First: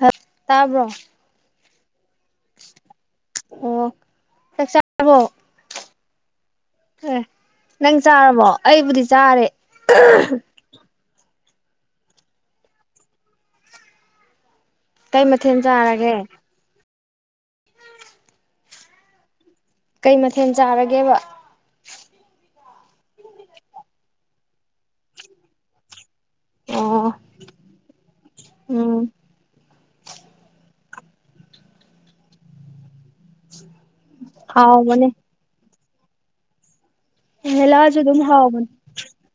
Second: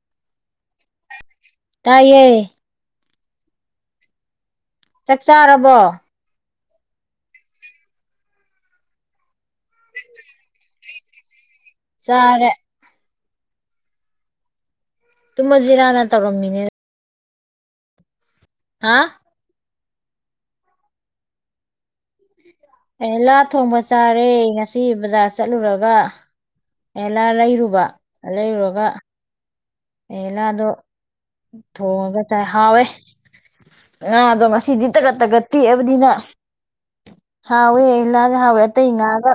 ꯍꯞꯇꯥꯥꯕ꯭ꯔꯣ ꯇꯏꯌꯦ ꯑꯣ ꯆꯥꯛ ꯆꯥꯔꯕꯣ ꯑꯦ ꯅꯪ ꯆꯥꯔꯕꯣ ꯑꯩꯕꯨꯗꯤ ꯆꯥꯔꯦ [inaudible] ꯆꯥꯔꯦ ꯀꯩ ꯇꯨꯝꯃ ꯃꯊꯦꯜ ꯖꯤꯔꯥ ꯅ ꯆꯥꯔꯒꯦ ꯇꯧꯔꯝꯃꯤꯅꯦ ꯍꯥ ꯀꯩ ꯃꯊꯦꯜ ꯆꯥꯔꯒꯦꯕ ꯑꯦ ꯂꯥ ꯊꯣꯡꯕ ꯆꯥꯔꯦ ꯉꯁꯤ ꯕꯖꯥꯔ ꯆꯠꯂꯨꯔꯒ ꯑꯣ ꯑꯍꯦꯂꯥ ꯂꯩꯔꯨꯕ ꯂꯩꯔꯨꯔꯒ ꯎꯝ ꯑꯍꯦꯂꯥꯗꯣ ꯊꯣꯡꯉꯒ ꯆꯥꯏ ꯍꯥꯎꯋꯦ ꯉꯥꯗꯣ ꯉꯁꯤꯗꯤ ꯍꯥꯎꯕꯅꯦ ꯇꯒꯠ ꯇꯒꯠ ꯇꯦꯛ ꯑꯗꯤꯅ ꯍꯥꯎꯋꯦ ꯍꯦꯂꯥꯁꯨ ꯑꯗꯨꯝ ꯑꯍꯤꯂꯥꯗꯤ ꯍꯥꯎꯋꯦ ꯍꯥꯎꯕꯅꯦ ꯑꯇꯩ ꯉꯥꯒ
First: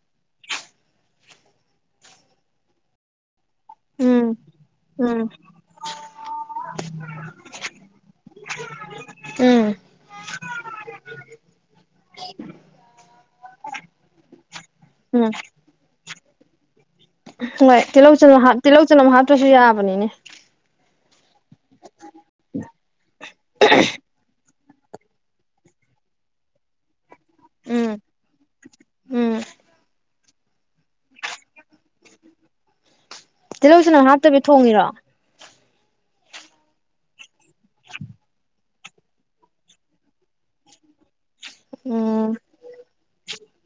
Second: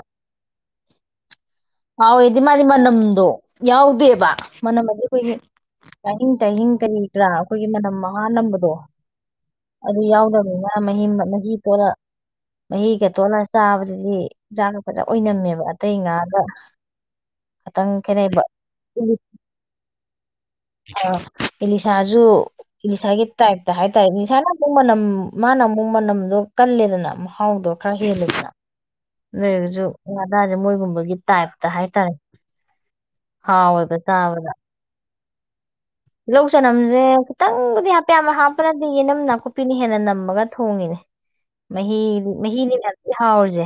ꯍꯥꯎ ꯏ ꯃꯥꯗꯤ ꯃꯅꯝꯗꯨ ꯎꯝ ꯌꯥꯎꯗꯦꯕ ꯃꯅꯝ ꯍꯥꯏꯗꯤ ꯎꯝ ꯑꯩꯈꯣꯏꯒꯤ ꯉꯥꯍꯤꯡ ꯆꯥꯍꯤꯡ ꯀꯔꯤ ꯀꯔꯥ ꯑꯩꯈꯣꯏꯒꯤ ꯃꯅꯝ ꯃꯍꯥꯅꯝꯕꯗꯣ ꯎꯝ ꯑꯗꯨ ꯌꯥꯎꯗꯕꯅꯤꯅ ꯃꯍꯤ ꯃꯍꯤ ꯇꯣꯠꯂ ꯃꯍꯤꯒ ꯇꯣꯠꯂ ꯆꯥꯕꯁꯤ ꯑ ꯖꯥꯅ ꯐꯖ ꯎꯝ ꯑꯣꯏꯅꯝꯃꯦꯕ ꯑꯇꯩ ꯉꯥ ꯑꯣ ꯍꯣꯏ ꯇꯤꯜꯍꯧ ꯆꯅꯝ ꯇꯤꯜꯍꯧ ꯆꯅꯝ ꯍꯥꯞꯇ꯭ꯔꯁꯨ ꯌꯥꯕꯅꯤꯅꯦ ꯑ ꯏꯂꯤꯁꯥꯁꯨꯨ ꯏꯂꯤꯁꯥꯒꯤ ꯇꯥꯏꯞꯇ ꯍꯥꯏ ꯇꯥꯔꯦ ꯏꯂꯤꯁꯥꯅ ꯃꯅꯝ ꯃꯥꯅ ꯑꯃꯨꯛ ꯃꯅꯝꯗꯨꯣ ꯀꯜꯂꯦꯗꯅ ꯍꯥꯎꯗꯣ ꯎꯝ ꯈꯔ ꯍꯦꯜꯂꯦꯗꯅ ꯎꯝ ꯂꯩꯔꯁꯨ ꯑꯗꯥꯏꯗ ꯃꯣꯏꯒꯨꯝꯕꯒꯤ ꯇꯥꯏꯞꯇ ꯍꯥꯏꯇꯥꯔꯦ ꯇꯤꯜꯍꯧ ꯍꯥꯎꯋꯦꯕ ꯆꯅꯝ ꯍꯥꯞꯇꯕꯤ ꯆꯥꯕꯗ ꯊꯣꯡꯉꯤꯔꯣ ꯇꯤꯜꯍꯧ ꯆꯅꯝꯁꯦ ꯈꯤꯇꯪꯕꯨꯗꯤ ꯍꯥꯞꯄꯦꯕ ꯍꯥꯞꯄꯅꯗꯤ ꯌꯦꯅꯝ ꯅꯥꯀꯨꯞꯄꯤꯅ ꯍꯦꯟꯅ ꯅꯝꯃꯒ ꯊꯣꯡꯉꯤꯅꯦ ꯃꯍꯤ ꯎꯝ ꯃꯍꯤꯅꯤ ꯃꯍꯤꯗꯤ ꯌꯥꯝ ꯊꯤꯅ ꯥꯎꯔꯤꯁꯦ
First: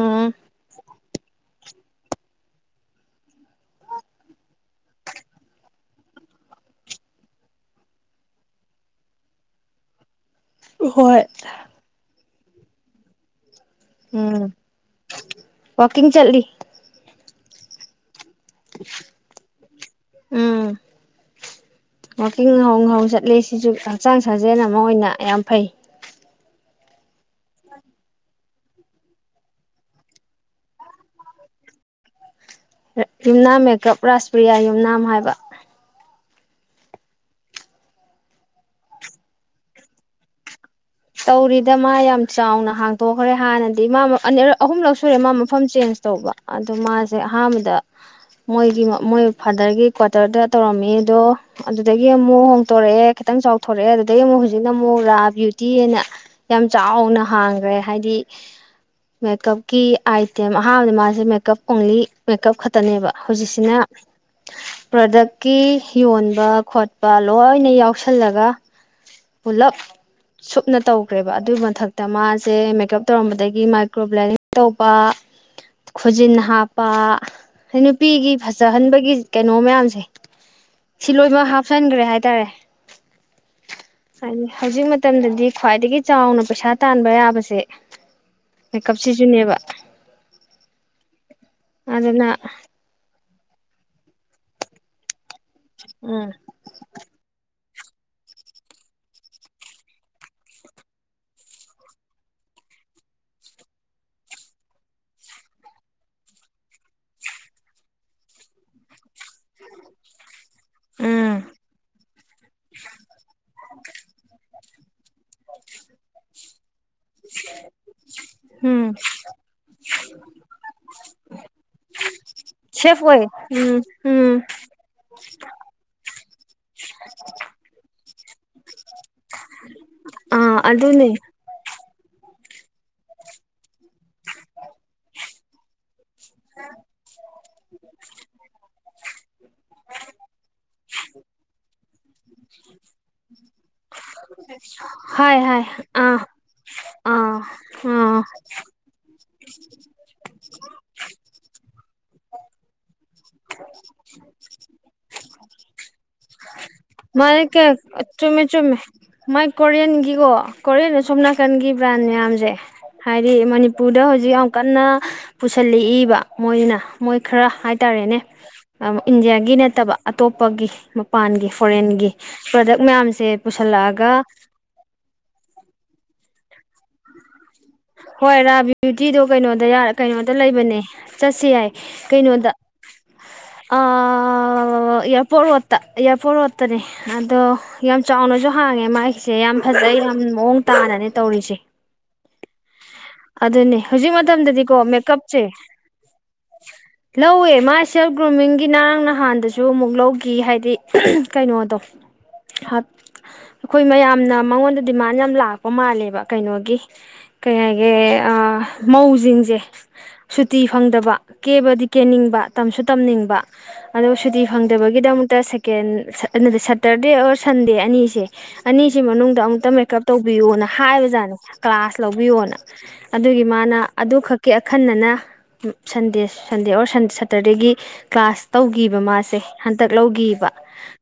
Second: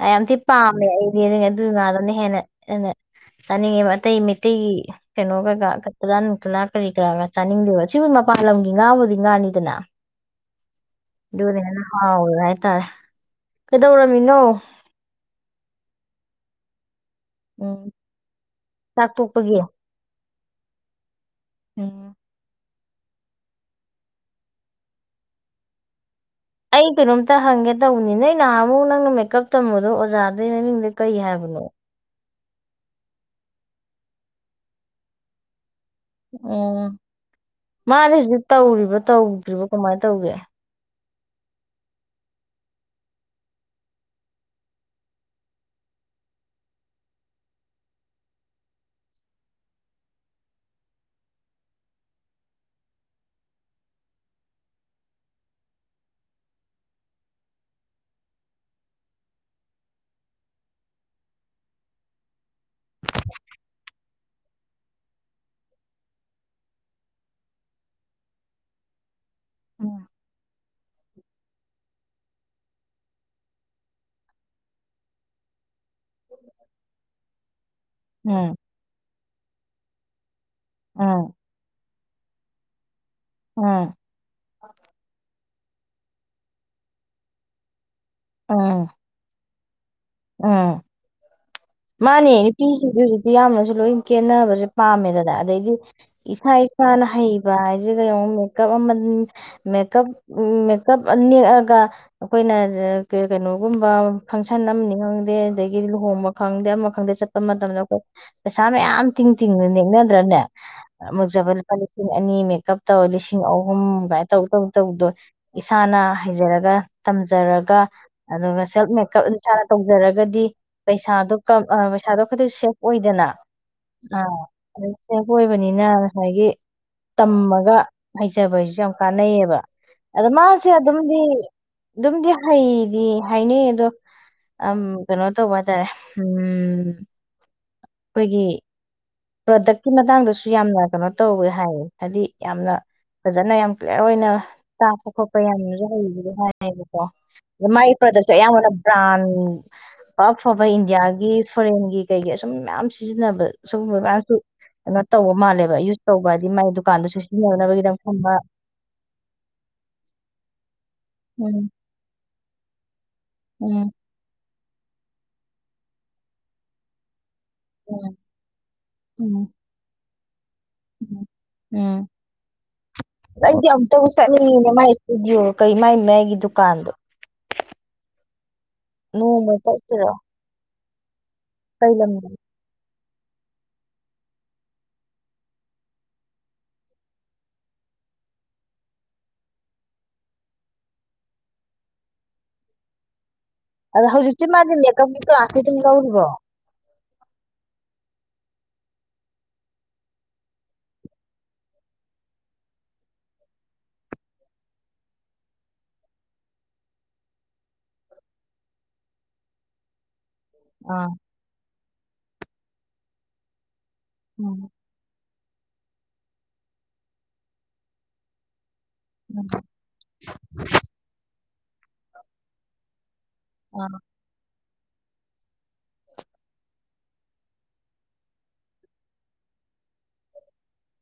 ꯑꯩ ꯌꯥꯝꯊꯤꯅ ꯄꯥꯝꯃꯦ ꯑꯩꯗꯤ ꯑꯗꯨ ꯉꯥꯗꯅ ꯍꯦꯟꯅ ꯍꯟꯅ ꯆꯥꯅꯤꯡꯉꯦꯕ ꯑꯇꯩ ꯃꯩꯇꯩꯒꯤ ꯀꯩꯅꯣꯒꯩꯀꯥ ꯀꯠꯇꯂ ꯅꯨꯡꯇꯂꯥ ꯀꯔꯤ ꯀꯔꯥꯒ ꯆꯥꯅꯤꯡꯗꯦꯕ ꯁꯤꯕꯨ ꯃꯄꯥꯟ ꯂꯝꯒꯤ ꯉꯥꯕꯨꯗꯤ ꯉꯥꯅꯤꯗꯅ ꯍꯣꯏ ꯍꯥꯎꯔꯂ ꯍꯥꯏꯇꯥꯔꯦ ꯀꯩꯗꯧꯔꯝꯃꯤꯅꯣ ꯋꯥꯀꯤꯡ ꯆꯠꯂꯤ ꯎꯝ ꯆꯥꯛ ꯇꯣꯛꯄꯒꯤ ꯎꯝ ꯎꯝ ꯋꯥꯛꯀꯤꯡ ꯍꯧꯡ ꯍꯧꯡꯅ ꯆꯠꯂꯤ ꯁꯤꯁꯨ ꯍꯛꯆꯥꯡ ꯁꯥꯖꯦꯜ ꯑꯃ ꯑꯣꯏꯅ ꯌꯥꯝ ꯐꯩ ꯑꯩ ꯀꯩꯅꯣꯝꯇ ꯍꯪꯒꯦ ꯇꯧꯕꯅꯤ ꯅꯣꯏ ꯅꯍꯥꯟ ꯑꯃꯨꯛ ꯅꯪꯅ ꯃꯦꯀꯞ ꯇꯝꯕꯗꯣ ꯑꯣꯖꯥꯗꯩ ꯃꯃꯤꯡꯗ ꯀꯩ ꯍꯥꯏꯕꯅꯣ ꯌꯨꯝꯅꯥꯝ ꯃꯦꯀꯞ ꯔꯥꯥꯁꯄ꯭ꯔꯤꯌꯥ ꯌꯨꯝꯅꯥꯝ ꯍꯥꯏꯕ ꯎꯝ ꯃꯥꯅꯦ ꯍꯧꯖꯤꯛ ꯇꯧꯔꯤꯕ꯭ꯔꯥ ꯇꯧꯗ꯭ꯔꯤꯕ ꯀꯃꯥꯏꯅ ꯇꯧꯒꯦ ꯇꯧꯔꯤꯗ ꯃꯥ ꯌꯥꯝ ꯆꯥꯎꯅ ꯍꯥꯡꯇꯣꯛꯈ꯭ꯔꯦ ꯍꯥꯟꯅꯗꯤ ꯃꯥ ꯑꯍꯨꯝꯂꯛ ꯁꯨꯔꯦ ꯃꯥ ꯃꯐꯝ ꯆꯦꯟꯖ ꯇꯧꯕ ꯑꯗꯨꯗꯣ ꯃꯥꯁꯦ ꯑꯍꯥꯟꯕꯗ ꯃꯣꯏꯒꯤ ꯃꯣꯏ ꯐꯥꯗꯔꯒꯤ ꯀ꯭ꯋꯥꯇꯔꯗ ꯇꯧꯔꯝꯃꯤ ꯑꯗꯣ ꯑꯗꯨꯗꯒꯤ ꯑꯃꯨꯛ ꯍꯣꯡꯇꯣꯔꯛꯑꯦ ꯈꯤꯇꯪ ꯆꯥꯎꯊꯣꯔꯛꯑꯦ ꯑꯗꯨꯗꯒꯤ ꯑꯃꯨꯛ ꯍꯧꯖꯤꯛꯅ ꯑꯃꯨꯛ ꯔꯥ ꯇꯤꯑꯅ ꯌꯥꯝ ꯆꯥꯎꯅ ꯍꯥꯡꯈ꯭ꯔꯦ ꯍꯥꯏꯗꯤ ꯃꯦꯀꯞꯀꯤ ꯑꯥꯏꯇꯦꯝ ꯑꯍꯥꯟꯕꯗ ꯃꯥꯁꯦ ꯃꯦꯀꯞ ꯑꯣꯡꯂꯤ ꯃꯦꯀꯞ ꯈꯛꯇꯅꯦꯕ ꯍꯧꯖꯤꯛꯁꯤꯅ ꯄ꯭ꯔꯗꯛꯀꯤ ꯌꯣꯟꯕ ꯈꯣꯠꯄ ꯂꯣꯏꯅ ꯌꯥꯎꯁꯜꯂꯒ ꯄꯨꯂꯞ ꯎꯝ ꯁꯨꯞꯅ ꯇꯧꯈ꯭ꯔꯦꯕ ꯑꯗꯨꯏ ꯃꯊꯛꯇ ꯃꯥꯁꯦ ꯃꯦꯀꯞ ꯇꯧꯔꯝꯕꯗꯒꯤ ꯃꯥꯏꯀ꯭ꯔꯣꯕ꯭ꯂꯦꯅꯤꯡ ꯇꯧꯕ ꯈꯨꯖꯤꯟ ꯍꯥꯞꯄ ꯑꯩ ꯅꯨꯄꯤꯒꯤ ꯎꯝ ꯐꯖꯍꯟꯕꯒꯤ ꯀꯩꯅꯣ ꯃꯌꯥꯝꯁꯦ ꯁꯤ ꯎꯝ ꯂꯣꯏꯅꯃꯛ ꯍꯥꯞꯆꯟꯈ꯭ꯔꯦ ꯍꯥꯏꯇꯥꯔꯦ ꯎꯝ ꯍꯥꯏ ꯍꯧꯖꯤꯛ ꯃ ꯗꯤ ꯈ꯭ꯋꯥꯏꯗꯒꯤ ꯆꯥꯎꯅ ꯄꯩꯁꯥ ꯇꯥꯟꯕ ꯌꯥꯕꯁꯦ ꯀꯞꯁꯤꯁꯨꯅꯦꯕ ꯑꯥ ꯑꯗꯨꯅ ꯃꯥꯅꯤ ꯄ ꯌꯥꯝꯅꯁꯨ ꯂꯣꯏ ꯀꯦꯟꯅꯅꯕꯁꯦ ꯄꯥꯝꯃꯦꯗꯅ ꯑꯗꯩꯗꯤ ꯎꯝ ꯏꯁꯥ ꯏꯁꯥꯅ ꯍꯩꯕ ꯍꯥꯏ ꯦꯀꯞꯦꯀꯞ ꯃꯦꯀꯞ ꯅꯦꯛꯑꯒ ꯑꯩꯈꯣꯏꯅ ꯀꯩꯅꯣꯒꯨꯝꯕ ꯐꯪꯁꯟ ꯑꯃꯅꯤ ꯈꯪꯗꯦ ꯑꯗꯒꯤꯗꯤ ꯂꯨꯍꯣꯡꯕ ꯈꯪꯗꯦ ꯑꯃ ꯈꯪꯗꯦ ꯆꯠꯄ ꯃꯇꯝꯗ ꯑꯩꯈꯣꯏ ꯄꯩꯁꯥ ꯃꯌꯥꯝ ꯇꯤꯡ ꯇꯤꯡꯅ ꯅꯦꯛꯅꯗ꯭ꯔꯅꯦ ꯎꯝ ꯑꯃꯨꯛꯖꯕ ꯂꯨꯄꯥ ꯂꯤꯁꯤꯡ ꯑꯅꯤ ꯃꯦꯀꯞ ꯇꯧ ꯂꯤꯁꯤꯡ ꯑꯍꯨꯝ ꯀꯃꯥꯏꯅ ꯇꯧꯗꯕ ꯇꯧꯗꯣꯏ ꯏꯁꯥꯅ ꯍꯩꯖꯔꯒ ꯇꯝꯖꯔꯒ ꯑꯗꯨꯒ ꯎꯝ ꯁꯦꯜꯐ ꯃꯦꯀꯞ ꯐꯖꯔꯒꯗꯤ ꯄꯩꯁꯥꯗꯣ ꯄꯩꯁꯥꯗꯣ ꯑꯩꯗꯤ ꯁꯦꯐ ꯑꯣꯏꯗꯅ ꯑꯣꯏ ꯎꯝ ꯑ ꯎꯝ ꯑꯗꯨ ꯁꯦꯐ ꯑꯣꯏꯕꯅꯤꯅ ꯉꯁꯥꯏꯒꯤ ꯇꯝꯃꯒ ꯍꯩꯖꯕ ꯍꯥꯏꯁꯨ ꯌꯥꯝ ꯀꯥꯟꯅꯩꯌꯦꯕ ꯑꯗꯨ ꯑꯥ ꯃꯥꯁꯤꯦ ꯑꯗꯨ ꯑꯗꯨꯅꯦ ꯃꯗꯤ ꯑꯗꯨꯝꯗꯤ ꯍꯩꯗꯤ ꯍꯥꯏꯅꯩ ꯑꯗꯣ ꯑꯝ ꯅꯣ ꯇ ꯋꯥ ꯠꯇꯔꯦ ꯎꯝ ꯑꯩꯈꯣꯏꯒꯤ ꯄ꯭ꯔꯗꯛꯀꯤ ꯃꯇꯥꯡꯗꯁꯨ ꯌꯥꯝ ꯌꯥꯝꯅ ꯀꯩꯅꯣ ꯇꯧꯋꯦ ꯍꯥꯏꯌꯦ ꯍꯥꯏꯗꯤ ꯌꯥꯝꯅ ꯐꯖꯅ ꯌꯥꯝ ꯑꯣꯏꯅ ꯇꯥꯛꯄ ꯍꯥꯏ ꯈꯣꯠꯄ ꯍꯥꯏ ꯌꯥꯝꯅꯁꯨ ꯑꯥ ꯍꯩꯕꯁꯨ ꯍꯥꯏꯅꯕ ꯑꯥ ꯑ ꯃꯥꯏ ꯑꯥ ꯄ꯭ꯔꯗꯁꯨ ꯑꯌꯥꯝꯕꯅ ꯕ꯭ꯔꯥꯟ ꯑꯐꯕ ꯏꯟꯗꯤꯌꯥꯒꯤ ꯐꯣꯔꯦꯟꯒꯤ ꯀꯩꯒꯤ ꯁꯁꯨꯝ ꯃꯌꯥꯝ ꯁꯤꯖꯤꯟꯅꯕ ꯑꯨꯝꯕꯀꯁꯨ ꯀꯩꯅꯣ ꯇꯧꯕ ꯃꯥꯜꯂꯦꯕ ꯌꯨꯁ ꯇꯧꯕ ꯍꯥꯏꯗꯤ ꯃꯥꯏꯗꯨ ꯃꯥꯥꯏ ꯀ ꯆꯨꯝꯃꯦ ꯆꯨꯝꯃꯦ ꯃꯥꯏ ꯀꯣꯔꯤꯌꯟꯒꯤꯀꯣ ꯀꯣꯔꯤꯌꯟꯨꯝ ꯁꯣꯝ ꯎꯝ ꯅꯥꯀꯟꯒꯤ ꯕ꯭ꯔꯥꯟ ꯃꯌꯥꯝꯁꯦ ꯍꯥꯏꯗꯤ ꯎꯝ ꯃꯅꯤꯄꯨꯔꯗ ꯍꯧꯖꯤꯛ ꯀꯟꯅ ꯄꯨꯁꯤꯜꯂꯛꯏꯕ ꯃꯣꯏꯅ ꯃꯣꯏ ꯈꯔ ꯎꯝ ꯍꯥꯏꯇꯥꯔꯦꯅꯦ ꯎꯝ ꯏꯟꯗꯤꯌꯥꯒꯤ ꯅꯠꯇꯕ ꯑꯇꯣꯞ ꯅꯨꯄꯒꯤ ꯎꯝ ꯃꯄꯥꯟꯒꯤ ꯎꯝ ꯐꯣꯔꯦꯟꯒꯤ ꯄ꯭ꯔꯗꯛ ꯃꯌꯥꯝꯁꯦ ꯑꯩꯗꯤ ꯑꯃꯨꯛꯇ ꯄꯨꯁꯜꯂꯛꯑꯒ ꯆꯠꯅꯤꯡꯉꯤꯅꯦ ꯃꯥꯏ ꯏꯁꯇꯨꯗꯤꯑꯣ ꯀꯩ ꯃꯥꯏ ꯃꯒꯤ ꯗꯨꯀꯥꯟꯗ ꯍꯣꯏ ꯔꯥꯕꯤ ꯕ꯭ꯌꯨꯇꯤꯗꯣ ꯅꯣꯡꯃ ꯀꯩꯅꯣꯗ ꯌꯥꯔ ꯆꯠꯁꯤꯔꯣ ꯀꯩꯅꯣꯗ ꯂꯩꯕꯅꯦ ꯆꯠꯁ ꯌꯥꯏ ꯀꯩ ꯂꯝꯗ ꯀꯩꯅꯣꯗ ꯏꯌꯥꯔꯄꯣꯔꯠ ꯔꯣꯠꯇ ꯏꯌꯥꯔꯄꯣꯔꯠ ꯔꯣꯠꯇꯅꯦ ꯑꯗꯣ ꯌꯥꯝ ꯆꯥꯎꯅꯁꯨ ꯍꯥꯡꯉꯦ ꯃꯥꯒꯤꯁꯦ ꯌꯥꯝ ꯐꯖꯩ ꯌꯥꯝ ꯃꯑꯣꯡ ꯇꯥꯅꯅꯦ ꯇꯧꯔꯤꯁꯦ ꯑꯗꯨꯅꯦ ꯑꯗꯣ ꯍꯧꯖꯤꯛ ꯍꯧꯖꯤꯛꯁꯤꯤ ꯃꯥꯗꯤ ꯃꯇꯝꯗꯗꯤꯀꯣ ꯃꯦꯀꯞꯈꯤ ꯃꯦꯀꯞꯁꯦ ꯑꯗꯨꯝ ꯀꯧꯔꯤꯕꯣ ꯂꯧꯋꯦ ꯃꯥ ꯁꯦꯜꯞ ꯒ꯭ꯔꯨꯃꯤꯡꯒꯤ ꯉꯔꯥꯡ ꯅꯍꯥꯟꯗꯁꯨ ꯑꯃꯨꯛ ꯂꯧꯈꯤ ꯍꯥꯏꯗꯤ ꯀꯩꯅꯣꯗꯣ ꯑꯩꯈꯣꯏ ꯃꯌꯥꯝꯅ ꯃꯉꯣꯟꯗ ꯗꯤꯃꯥꯟ ꯌꯥꯝ ꯂꯥꯛꯄ ꯃꯥꯜꯂꯦꯕ ꯀꯩꯅꯣꯒꯤ ꯀꯩ ꯍꯥꯏꯒꯦ ꯃꯧꯁꯤꯡꯁꯦ ꯁꯨꯇꯤ ꯑꯥ ꯐꯪꯗꯕ ꯀꯦꯕꯗꯤ ꯀꯦꯅꯤꯡꯕ ꯇꯝꯁꯨ ꯇꯝꯅꯤꯡꯕ ꯑꯗꯣ ꯁꯨꯇꯤ ꯎꯝ ꯐꯪꯗꯕꯒꯤꯗꯃꯛꯇ ꯁꯦꯇꯔꯗꯦ ꯑꯣꯔ ꯁꯟꯗꯦ ꯑꯅꯤꯁꯦ ꯑꯅꯤꯁꯤ ꯃꯅꯨꯡꯗ ꯎꯝ ꯑꯃꯨꯛꯇ ꯃꯦꯀꯞ ꯇꯧꯕꯤꯌꯨꯅ ꯍꯥꯏꯕꯖꯥꯠꯅꯤ ꯀ꯭ꯂꯥꯁ ꯀꯅ ꯑꯗꯨꯒꯤ ꯃꯥꯅ ꯑꯥ ꯑꯗꯨ ꯈꯛꯀꯤ ꯑꯈꯟꯅꯅ ꯁꯟꯗꯦ ꯁꯟꯗꯦ ꯑꯣꯔ ꯁꯇꯔꯗꯦꯒꯤ ꯀ꯭ꯂꯥꯁ ꯇꯧꯈꯤꯕ ꯃꯥꯁꯦ ꯍꯟꯇꯛ ꯂꯧꯈꯤꯕ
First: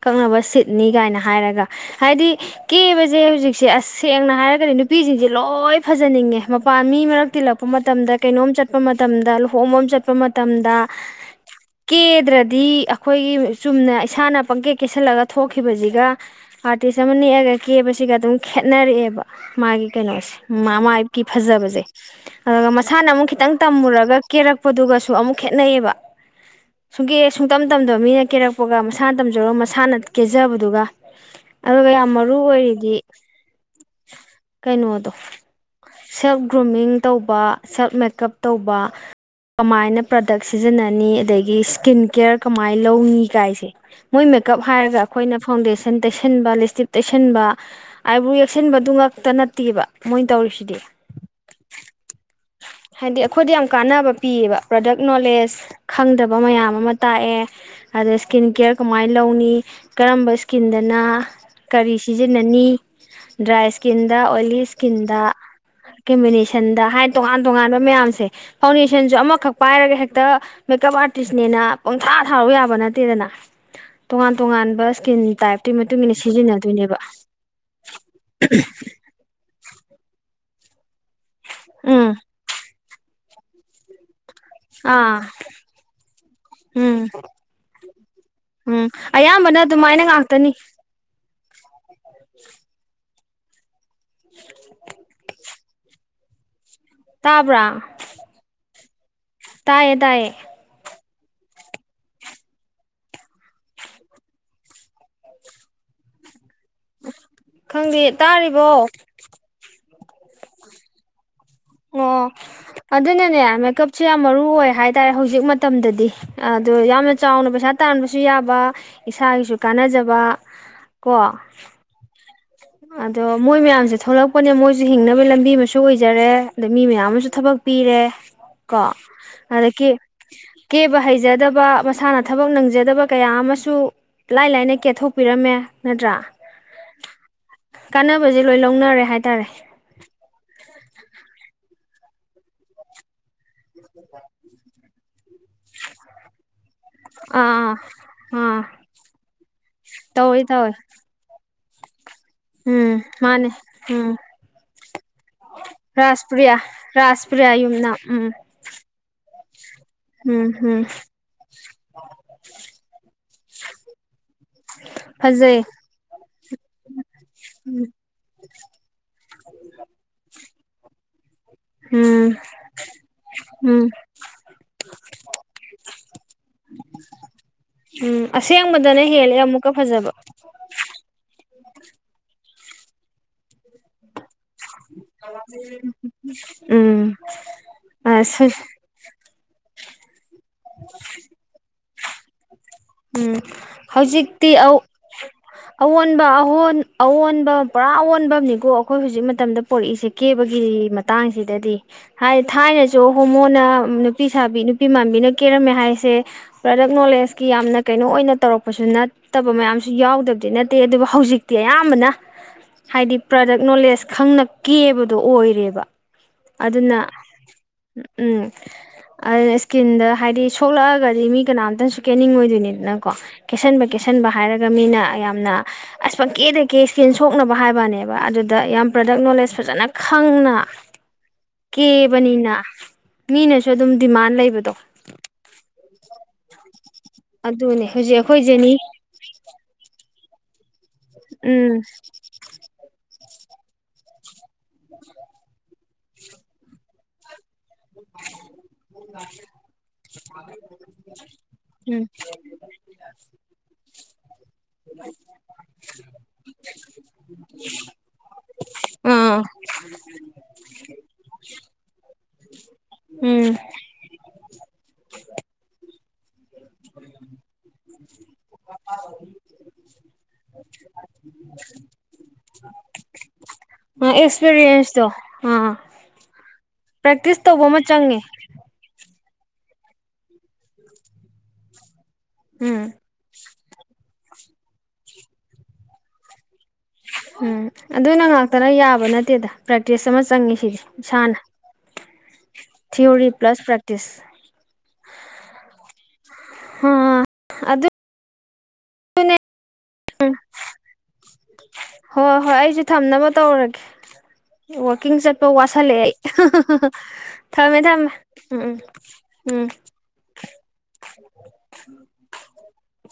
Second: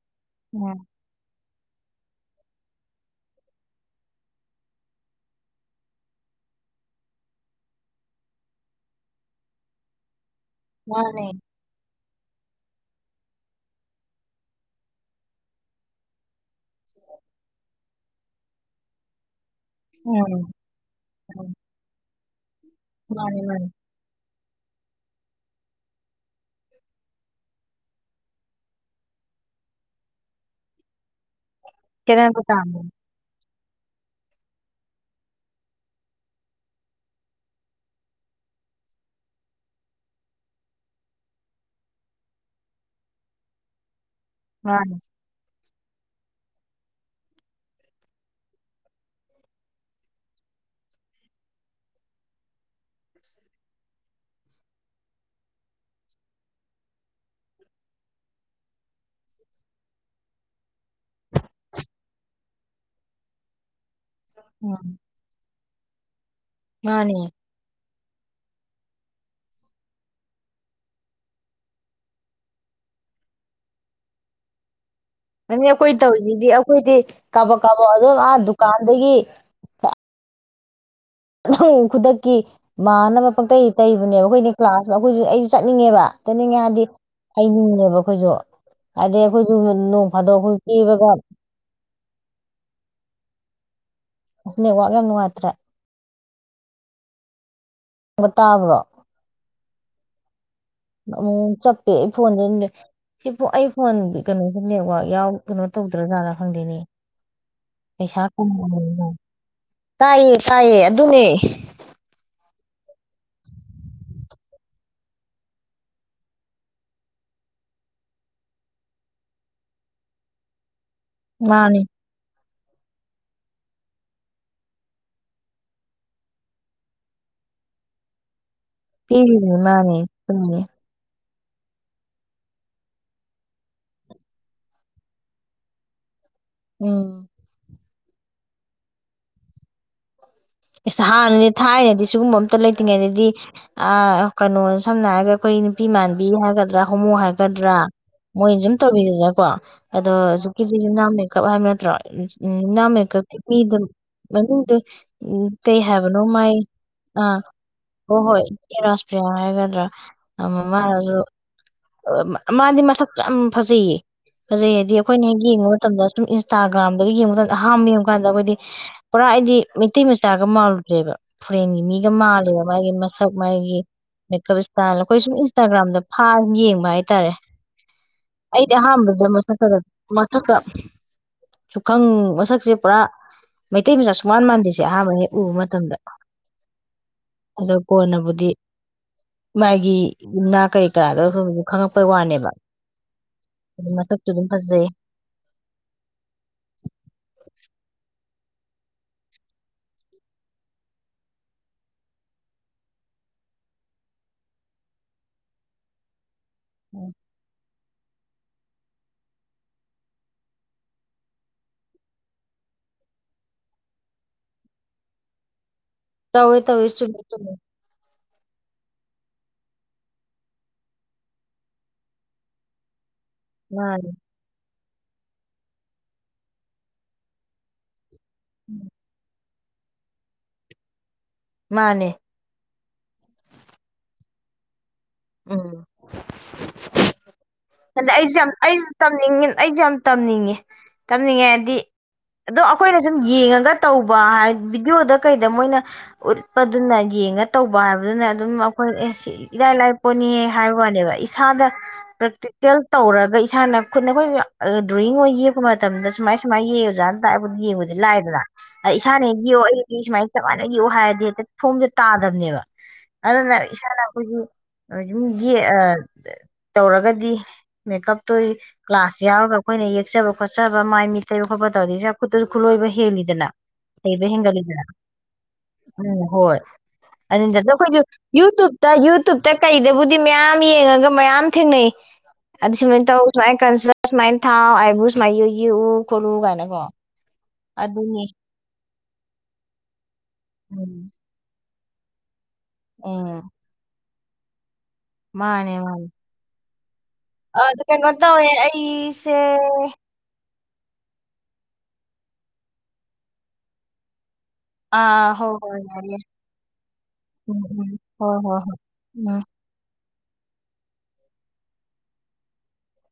ꯀꯛꯅꯕ ꯎꯝ ꯁꯤꯠꯅꯤ ꯀꯥꯏꯅ ꯍꯥꯏꯔꯒ ꯍꯥꯏꯗꯤ ꯀꯦꯕꯁꯦ ꯍꯧꯖꯤꯛꯁꯦꯁꯦꯡꯅ ꯍꯥꯏꯔꯒꯗꯤ ꯅꯨꯄꯤꯁꯤꯡꯁꯦ ꯂꯣꯏ ꯐꯖꯅꯤꯡꯉꯦ ꯃꯄꯥꯟ ꯃꯤ ꯃꯔꯛ ꯇꯤꯜꯂꯛꯄ ꯃꯇꯝꯗ ꯀꯩꯅꯣꯝ ꯆꯠꯄ ꯃꯇꯝꯗ ꯂꯨꯍꯣꯡꯕ ꯑꯃ ꯆꯠꯄ ꯃꯇꯝꯗ ꯃꯥꯅꯦ ꯀꯦꯗ꯭ꯔꯗꯤ ꯑꯩꯈꯣꯏꯒꯤ ꯆꯨꯝꯅ ꯏꯁꯥꯅ ꯄꯪꯀꯦꯠ ꯀꯦꯁꯜꯂꯒ ꯊꯣꯛꯈꯤꯕꯁꯤꯒ ꯑꯥꯔꯇꯤꯁ ꯑꯃ ꯅꯦꯛꯑꯒ ꯀꯦꯕꯁꯤꯒ ꯑꯗꯨꯝ ꯈꯦꯠꯅꯔꯛꯑꯦꯕ ꯃꯥꯒꯤ ꯀꯩꯅꯣꯁ ꯃꯥꯏꯕꯀꯤ ꯐꯖꯕꯁꯦ [unintelligible] ꯑꯗꯨꯒ ꯃꯁꯥꯅ ꯑꯃꯨꯛ ꯃꯥꯅꯤ ꯈꯤꯇꯪ ꯃꯥꯅꯤ ꯇꯝꯃꯨꯔꯒ ꯀꯦꯔꯛꯄꯗꯨꯒꯁꯨ ꯑꯃꯨꯛ ꯈꯦꯠꯅꯩꯑꯕ ꯁꯨꯡꯒꯤꯦ ꯁꯨꯡꯇꯝ ꯇꯝꯗꯕ ꯃꯤꯅ ꯀꯦꯔꯛꯄꯒ ꯃꯁꯥꯅ ꯇꯝꯖꯔꯒ ꯃꯁꯥꯅ ꯀꯦꯖꯕꯗꯨꯒ ꯑꯗꯨꯒ ꯌꯥꯝ ꯃꯔꯨ ꯈꯦꯠꯅꯕ ꯇꯥꯕꯅꯤ ꯑꯣꯏꯔꯤꯗꯤ ꯀꯩꯅꯗꯣ ꯁꯦꯜꯞ ꯒ꯭ꯔꯨꯃꯤꯡ ꯇꯧꯕ ꯁꯦꯜꯞ ꯃꯦꯀꯞ ꯇꯧꯕ ꯀꯃꯥꯏꯅ ꯄ꯭ꯔꯗꯛ ꯁꯤꯖꯤꯟꯅꯅꯤ ꯑꯗꯒꯤ ꯏꯁꯀꯤꯟ ꯀꯦꯌꯔ ꯀꯃꯥꯏꯅ ꯂꯧꯅꯤ ꯀꯥꯏꯁꯦ ꯃꯣꯏ ꯃꯦꯀꯞ ꯃꯥꯅꯤ ꯍꯥꯏꯔꯒ ꯑꯩꯈꯣꯏꯅ ꯐꯥꯎꯟꯗꯦꯁꯟ ꯇꯩꯁꯟꯕ ꯂꯤꯁꯇꯤꯞ ꯇꯩꯁꯟꯕ ꯑꯥꯏꯕ꯭ꯔꯣ ꯌꯦꯛꯁꯟꯕꯗꯨ ꯉꯛꯇ ꯅꯠꯇꯦꯕ ꯃꯣꯏꯅ ꯇꯧꯔꯤꯁꯤꯗꯤ ꯍꯥꯏꯗꯤ ꯑꯩꯈꯣꯏꯗ ꯌꯥꯝ ꯀꯥꯟꯅꯕ ꯄꯤꯌꯦꯕ ꯄ꯭ꯔꯗꯛ ꯅꯣꯂꯦꯖ ꯈꯪꯗꯕ ꯃꯌꯥꯝ ꯑꯃ ꯇꯥꯛꯑꯦ ꯑꯗ ꯏꯁꯀꯤꯟ ꯀꯦꯌꯔ ꯀꯃꯥꯏꯅ ꯂꯧꯅꯤ ꯀꯔꯝꯕ ꯏꯁꯀꯤꯟꯗꯅ ꯀꯔꯤ ꯁꯤꯖꯤꯟꯅꯅꯤ ꯗ꯭ꯔꯥꯏ ꯀꯤꯟꯗꯗꯥ ꯑꯣꯂꯤꯁ ꯀꯦꯃꯤꯁꯟ ꯁꯟꯗ ꯍꯥꯏꯅ ꯃꯥꯅꯤ ꯇꯣꯉꯥꯟ ꯇꯣꯉꯥꯟꯕ ꯃꯌꯥꯝꯁꯦ ꯁꯦ ꯐꯥꯎꯟꯗꯦꯁꯟ ꯑꯃꯈꯛ ꯄꯥꯏꯔꯒ ꯍꯦꯛꯇ ꯃꯦꯀꯞ ꯑꯥꯔꯇꯤꯁꯅꯦꯅ ꯄꯨꯡꯊꯥ ꯊꯥꯔ ꯌꯥꯕ ꯅꯠꯇꯦꯗꯅ ꯇꯣꯉꯥꯟ ꯇꯣꯉꯥꯟꯕ ꯏꯁꯀꯤꯟ ꯅꯅꯤ ꯇꯥꯏꯞꯇꯨꯒꯤ ꯑꯩꯈꯣꯏ ꯃꯇꯨꯡ ꯏꯟꯅ ꯇꯧꯔꯤꯁꯤꯗꯤ ꯑꯩꯈꯣꯏꯗꯤ ꯁꯤꯖꯤꯟꯅꯗꯣꯏꯅꯦꯕ ꯀꯥꯕ ꯀꯥꯕ ꯑꯗꯨꯝ ꯑꯥ ꯗꯨꯀꯥꯟꯗꯒꯤ ꯎꯝ ꯈꯨꯗꯛꯀꯤ ꯃꯥꯥꯟꯅꯕ ꯇꯩ ꯇꯩꯕꯅꯦꯕ ꯑꯩꯈꯣꯏ ꯀ꯭ꯂꯥꯁꯇ ꯑꯥ ꯑꯩꯈꯣꯏꯁꯨ ꯑꯩꯁꯨ ꯆꯠꯅꯤꯡꯉꯦꯕ ꯆꯠꯅꯤꯡꯉꯦ ꯍꯥꯏꯗꯤ ꯎꯝ ꯍꯩꯅꯤꯡꯉꯦꯕ ꯑꯩꯈꯣꯏꯁꯨ ꯎꯝ ꯍꯥꯏꯗꯗꯤ ꯑꯩꯈꯣꯏꯁꯨ ꯑꯌꯥꯝꯕꯅ ꯑꯗꯨꯃꯥꯏꯅ ꯅꯣꯡ ꯐꯥꯗꯣꯛꯑ ꯉꯥꯛꯇꯅꯤ ꯑꯩꯈꯣꯏꯁꯨ ꯆꯦꯕꯒ [unintelligible] ꯁꯅꯦ ꯋꯥꯒꯪ ꯃꯥꯇ꯭ꯔ ꯇꯥꯕ꯭ꯔꯥ ꯪꯕ ꯇꯥꯕ꯭ꯔꯣ ꯇꯌꯦ ꯇꯌꯦ ꯑꯃꯨꯛ ꯆꯞꯄꯦ ꯑꯩ ꯐꯣꯟꯗ ꯁꯤ ꯑꯩ ꯐꯣꯟꯒꯤ ꯀꯩꯅꯣꯁꯦ ꯅꯦꯠꯋꯥꯛ ꯌꯥꯎ ꯀꯩꯅꯣ ꯇꯧꯗ꯭ꯔꯥꯖꯥꯠꯗꯥ ꯐꯪꯗꯦꯅꯦ ꯈꯪꯗꯦ ꯄꯩꯁꯥ ꯇꯥꯔꯤꯕꯣ ꯀꯅꯤꯅ ꯇꯥꯏꯌꯦ ꯇꯥꯏꯌꯦ ꯑꯗꯨꯅꯦ ꯑꯣ ꯑꯗꯨꯅꯅꯦ ꯃꯦꯀꯞꯁꯦ ꯌꯥꯝ ꯃꯔꯨ ꯑꯣꯏ ꯍꯥꯏ ꯇꯥꯔꯦ ꯍꯧꯖꯤꯛ ꯃꯇꯝꯗꯗꯤ ꯑꯣ ꯌꯥꯝꯅ ꯆꯥꯎꯅ ꯄꯩꯁꯥ ꯇꯥꯟꯕꯁꯨ ꯌꯥꯕ ꯏꯁꯥꯒꯤꯁꯨ ꯀꯥꯟꯅꯖꯕ ꯀꯣ ꯃꯥꯅꯦ ꯑꯗꯣ ꯃꯣꯏ ꯃꯌꯥꯝꯁꯦ ꯊꯣꯛꯂꯛꯄꯅꯦ ꯃꯣꯏꯁꯨ ꯍꯤꯡꯅꯕ ꯂꯝꯕꯤ ꯑꯃꯁꯨ ꯑꯣꯏꯖꯔꯦ ꯑꯗ ꯃꯤ ꯃꯌꯥꯝ ꯑꯃꯁꯨ ꯊꯕꯛ ꯄꯤꯔꯦ ꯀꯣ ꯄꯤꯔꯤꯅꯤ ꯑꯗꯒꯤ ꯃꯥꯅꯦ ꯆꯨꯝꯃꯤꯅꯦ ꯀꯦꯕ ꯍꯩꯖꯗꯕ ꯃꯁꯥꯅ ꯊꯕꯛ ꯅꯪꯖꯗꯕ ꯀꯌꯥ ꯑꯃꯁꯨ ꯂꯥꯏ ꯂꯥꯏꯅ ꯀꯦꯊꯣꯛꯄꯤꯔꯝꯃꯦ ꯅꯠꯇ꯭ꯔꯥ ꯎꯝ ꯀꯥꯟꯅꯕꯁꯦ ꯂꯣꯏ ꯂꯧꯅꯔꯦ ꯍꯥꯏꯇꯥꯔꯦ ꯑ ꯁꯤꯒꯨꯝꯕ ꯑꯝꯇ ꯂꯩꯇ꯭ꯔꯤꯉꯩꯗꯗꯤ ꯑ ꯀꯩꯅꯣ ꯁꯝꯅꯔꯦ ꯑꯩꯈꯣꯏ ꯅꯨꯄꯤ ꯃꯥꯟꯕꯤ ꯍꯥꯏꯒꯗ꯭ꯔꯥ ꯍꯣꯃꯨ ꯑꯥ ꯍꯥꯏꯒꯗ꯭ꯔꯥ ꯑꯥ ꯃꯣꯏꯅ ꯑꯥ ꯁꯨꯝ ꯇꯧꯕꯤꯁꯤꯅꯀꯣ ꯑꯗꯣ ꯇꯧꯋꯤ ꯇꯧꯋꯤ ꯍꯧꯖꯤꯛꯀꯤꯗꯤ ꯌ ꯃꯦꯀꯞ ꯍꯥꯏꯕ ꯇ꯭ꯔꯥ ꯎꯝ ꯅꯃꯦ ꯀ ꯃꯥꯅꯦ ꯃꯤꯗ ꯎꯝ ꯀꯩ ꯍꯥꯏꯕꯅꯣ ꯃꯥꯏ ꯔꯥꯁꯄ꯭ꯔꯤꯌꯥ ꯑ ꯔꯥꯁꯄ꯭ꯔꯤꯌꯥ ꯌꯨꯝꯅꯥꯝ ꯍꯣꯏ ꯎꯝ ꯍꯣꯏ ꯔꯥꯁꯇ ꯍꯒꯗ꯭ꯔꯥ ꯑ ꯎꯝ ꯃꯥ ꯎꯝ ꯃꯥꯗꯤ ꯃꯊ ꯌꯥꯝ ꯐꯖꯩꯌꯦ ꯐꯖꯩ ꯍꯥꯏꯗꯤ ꯑꯩꯈꯣꯏꯅ ꯍꯦꯛ ꯐꯖꯩ ꯌꯦꯡꯕ ꯃꯇꯝꯗ ꯁꯨꯝ ꯏꯟꯁꯇꯥꯒ꯭ꯔꯥꯝꯗꯒꯤ ꯌꯦꯡꯕ ꯃꯇꯝꯗ ꯑꯍꯥꯟꯕ ꯎꯝ ꯌꯦꯡꯕ ꯀꯥꯟꯗ ꯑꯩꯈꯣꯏꯗꯤ ꯄꯨꯔꯥ ꯑꯩꯗꯤ ꯇꯒ ꯃꯥꯜꯗ꯭ꯔꯦꯕ ꯐꯣꯔꯦꯟꯒꯤ ꯃꯤꯒ ꯎꯝ ꯃꯥꯜꯂꯦꯕ ꯃꯥꯒꯤ ꯃꯁꯛ ꯃꯥꯒꯤ ꯎꯝ ꯃꯦꯀꯞ ꯏꯁꯇꯥꯏꯜ ꯑꯩꯈꯣꯏ ꯁꯨꯝ ꯏꯟꯁꯇꯥꯒ꯭ꯔꯥꯝꯗ ꯐꯥ ꯌꯦꯡꯕ ꯍꯥꯏꯇꯥꯔꯦ ꯎꯝ ꯑꯩꯗꯤ ꯑꯁꯦꯡꯕꯗꯅ ꯑꯍꯥꯟꯕꯗ ꯍꯦꯜꯂꯦ ꯃꯁꯛ ꯑꯃꯨꯛꯀ ꯐꯖꯕ ꯃꯁꯛꯀ ꯁꯨꯈꯪ ꯃꯁꯛ ꯄꯨꯔꯥ ꯃꯩꯇꯩ ꯃꯆꯥ ꯁꯨꯃꯥꯟ ꯃ ꯎꯝ ꯑꯗꯣ ꯑꯁ ꯀꯣꯟꯅꯕꯨꯗꯤ ꯃꯥꯒꯤ ꯅꯥ ꯀꯩ ꯀꯥꯗ ꯈꯪꯉ ꯄ ꯋꯥꯅꯦꯕ ꯎꯝ ꯃꯁꯛꯁꯨ ꯑꯗꯨꯝ ꯍꯧꯖꯤꯛꯇꯤ ꯐꯖꯩ ꯑꯑꯣꯟꯕ ꯑꯑꯣꯟꯕ ꯄꯨꯔꯥ ꯑꯣꯟꯕꯅꯤꯀꯣ ꯑꯩꯈꯣꯏ ꯍꯧꯖꯤꯛ ꯃꯇꯝꯗ ꯄꯣꯔꯛꯏꯁꯦ ꯀꯦꯕꯒꯤ ꯃꯇꯥꯡꯁꯤꯗꯗꯤ ꯍꯥꯏꯗꯤ ꯊꯥꯏꯅꯁꯨ ꯍꯣꯃꯣꯅ ꯅꯨꯄꯤ ꯁꯥꯕꯤ ꯅꯨꯄꯤ ꯃꯥꯟꯕꯤꯅ ꯀꯦꯔꯝꯃꯦ ꯍꯥꯏꯁꯦ ꯄ꯭ꯔꯗꯛ ꯅꯣꯂꯦꯖꯀꯤ ꯌꯥꯝꯅ ꯀꯩꯅꯣ ꯑꯣꯏꯅ ꯇꯧꯔꯛꯄꯁꯨ ꯅꯠꯇꯕ ꯃꯌꯥꯝꯁꯨ ꯌꯥꯎꯗꯕꯗꯤ ꯅꯠꯇꯦ ꯑꯗꯨꯕꯨ ꯍꯧꯖꯤꯛꯇꯤ ꯑꯌꯥꯝꯕꯅ ꯍꯥꯏꯗꯤ ꯄ꯭ꯔꯗꯛ ꯅꯣꯂꯦꯖ ꯈꯪꯅ ꯀꯦꯕꯗꯣ ꯑꯣꯏꯔꯦꯕ ꯇꯋꯦ ꯇꯋꯏ ꯑꯗꯨꯅ ꯆꯨꯝ ꯆ ꯎꯝ ꯑꯗꯨꯅ ꯏꯁꯀꯤꯟꯗ ꯍꯥꯏꯗꯤ ꯁꯣꯛꯂꯛꯑꯒꯗꯤ ꯃꯤ ꯀꯅꯥꯝꯇꯪꯁꯨ ꯀꯦꯅꯤꯡꯉ ꯑꯣꯏꯗꯣꯏꯅꯤꯅꯣ ꯅꯀꯣ ꯀꯦꯁꯟꯕ ꯃꯥꯅꯦ ꯀꯦꯁꯟꯕ ꯍꯥꯏꯔꯒ ꯃꯤꯅ ꯌꯥꯝꯅ ꯑꯁ ꯄꯪꯀꯦꯗ ꯀꯦ ꯏꯁꯀꯤꯟ ꯁꯣꯛꯅꯕ ꯍꯥꯏꯕꯅꯦꯕ ꯑꯗꯨꯗ ꯌꯥꯝ ꯄ꯭ꯔꯗꯛ ꯅꯣꯂꯦꯖ ꯐꯖꯅ ꯈꯪꯅ ꯃꯥꯅꯦ ꯀꯦꯕꯅꯤꯅ ꯃꯤꯅꯁꯨ ꯑꯗꯨꯝ ꯗꯤꯃꯥꯟ ꯂꯩꯕꯗꯣ ꯎꯝ [inaudible] ꯑꯗ ꯍꯧꯖꯤꯛ ꯑꯩꯁꯨ ꯑꯩꯈꯣꯏ ꯌꯥꯝ ꯖꯦꯅꯤ ꯑꯩꯁꯨ ꯇꯝꯅꯤꯡꯉꯤꯅ ꯑꯩꯁꯨ ꯌꯥꯝ ꯇꯝꯅꯤꯡꯉꯦ ꯎꯝ ꯇꯝꯅꯤꯡꯉꯦꯗꯤ ꯑꯗꯣ ꯑꯩꯈꯣꯏꯅ ꯁꯨꯝ ꯌꯦꯡꯉꯒ ꯇꯧꯕ ꯍꯥꯏ ꯚꯕꯤꯗꯤꯑꯣꯗ ꯀꯩꯗ ꯃꯣꯏꯅ ꯎ ꯄ ꯑꯗꯨꯅꯒꯤ ꯌꯦꯉ ꯇꯧꯕ ꯍꯥꯏꯕꯗꯨꯅ ꯑꯗꯨꯝ ꯑꯩꯈꯣꯏ ꯑꯦ ꯏꯔꯥꯏ ꯂꯥꯏꯄꯣꯅꯤ ꯍꯥꯏꯕ ꯋꯥꯅꯦꯕ ꯏꯁꯥꯗ ꯎꯝ ꯄꯦꯜ ꯇꯧꯔꯒ ꯏꯁꯥꯅ ꯈꯨꯠꯅ ꯃ [unintelligible] ꯗ꯭ꯔꯣꯌꯤꯡꯒꯤꯃ ꯃꯇꯝꯗ ꯁꯨꯃꯥꯏ ꯁꯨꯃꯥꯏ ꯌꯦꯡꯉ ꯖꯥꯠꯅ ꯇꯥꯛꯕꯕꯨꯗꯤ ꯌꯦꯡꯉꯨꯗꯤ ꯂꯥꯏꯗꯅ ꯏꯁꯥꯅ ꯑꯥ ꯍꯦꯛꯒꯤꯌꯣ ꯑꯩꯗꯤ ꯁꯨꯃꯥꯏ ꯀꯃꯥꯏꯅ ꯌꯦꯛꯎ ꯍꯥꯏꯔꯗꯤ ꯍꯦꯛꯇ ꯐꯣꯝꯁꯦ ꯇꯥꯗꯕꯅꯦꯕ ꯎꯝ ꯑꯗꯨꯅ ꯏꯁꯥꯅ ꯑꯩꯈꯣꯏꯒꯤ ꯑꯗꯨꯨꯝ ꯇꯧꯔꯒꯗꯤ ꯃꯦꯀꯞꯇꯨ ꯀ꯭ꯂꯥꯁ ꯌꯥꯎꯔꯒ ꯑꯩꯈꯣꯏꯅ ꯌꯦꯛꯆꯕ ꯈꯣꯠꯆꯕ ꯃꯥꯏ ꯃꯤ ꯇꯩꯕ ꯈꯣꯠꯄ ꯇꯧꯔꯗꯤ ꯈꯨꯠꯂꯣꯏꯕ ꯍꯦꯜꯂꯤꯗꯅ ꯍꯕ ꯍꯦꯟꯒꯠꯂꯤꯗꯅ ꯑꯦꯛꯁꯄꯤꯔꯤꯌꯦꯟꯁꯇꯣ ꯑꯥ ꯎꯝ ꯍꯣꯏ ꯄ꯭ꯔꯦꯛꯇꯤꯁ ꯑꯗꯨ ꯇꯧꯕ ꯑꯃ ꯑꯩꯈꯣꯏ ꯆꯪꯉꯦ ꯌꯨꯇꯨꯕꯇ ꯌꯨꯇꯨꯕꯇ ꯀꯩꯗꯕꯨꯗꯤ ꯃꯌꯥꯝ ꯌꯦꯡꯉꯒ ꯃꯌꯥꯝ ꯊꯦꯡꯅꯩ ꯑꯗꯤ ꯎꯝ ꯁꯤꯃ ꯇꯥꯏ ꯀꯁ ꯃꯥꯏꯟ ꯊꯥꯎ ꯑꯥꯏꯕ꯭ꯔꯨꯁ ꯃꯥꯥꯏ ꯌꯦ ꯌꯦꯛꯎ ꯈꯣꯠꯂꯨ ꯀꯥꯏꯅꯀꯣ ꯎꯝ ꯑꯗꯨꯅꯤ ꯑꯗꯨꯅ ꯉꯥꯛꯇꯅ ꯌꯥꯕ ꯅꯠꯇꯦꯗ ꯄ꯭ꯔꯦꯛꯇꯤꯁ ꯑꯃ ꯆꯪꯉꯤꯁꯤꯗꯤ ꯎꯝ ꯏꯁꯥꯅ ꯊꯤꯌꫭꯔꯤ ꯎꯝ ꯄ꯭ꯂꯁ ꯄ꯭ꯔꯦꯛꯇꯤꯁ ꯃꯥꯅꯦ ꯃꯥꯅꯤ ꯍꯥ ꯑꯗꯨ ꯀꯩꯅꫭ ꯇꯧꯑꯦ ꯑꯩ ꯇꯤꯁꯦ ꯎꯝ ꯍꯣꯏ ꯍꯣꯏ ꯑꯩꯁꯨ ꯊꯝꯅꯕ ꯇꯧꯔꯒꯦ ꯋꯥꯀꯤꯡ ꯑꯥ ꯆꯠꯄ ꯍꯣꯏ ꯍꯣꯏ ꯋꯥꯁꯜꯂꯑꯦ ꯌꯥꯔꯦ ꯑꯩ ꯊꯝꯃꯦ ꯊꯝꯃꯦ ꯍꯣꯏ ꯍꯣꯏ ꯎꯝ ꯎꯝ ꯍꯣꯏ. ꯎꯝ [unintelligible]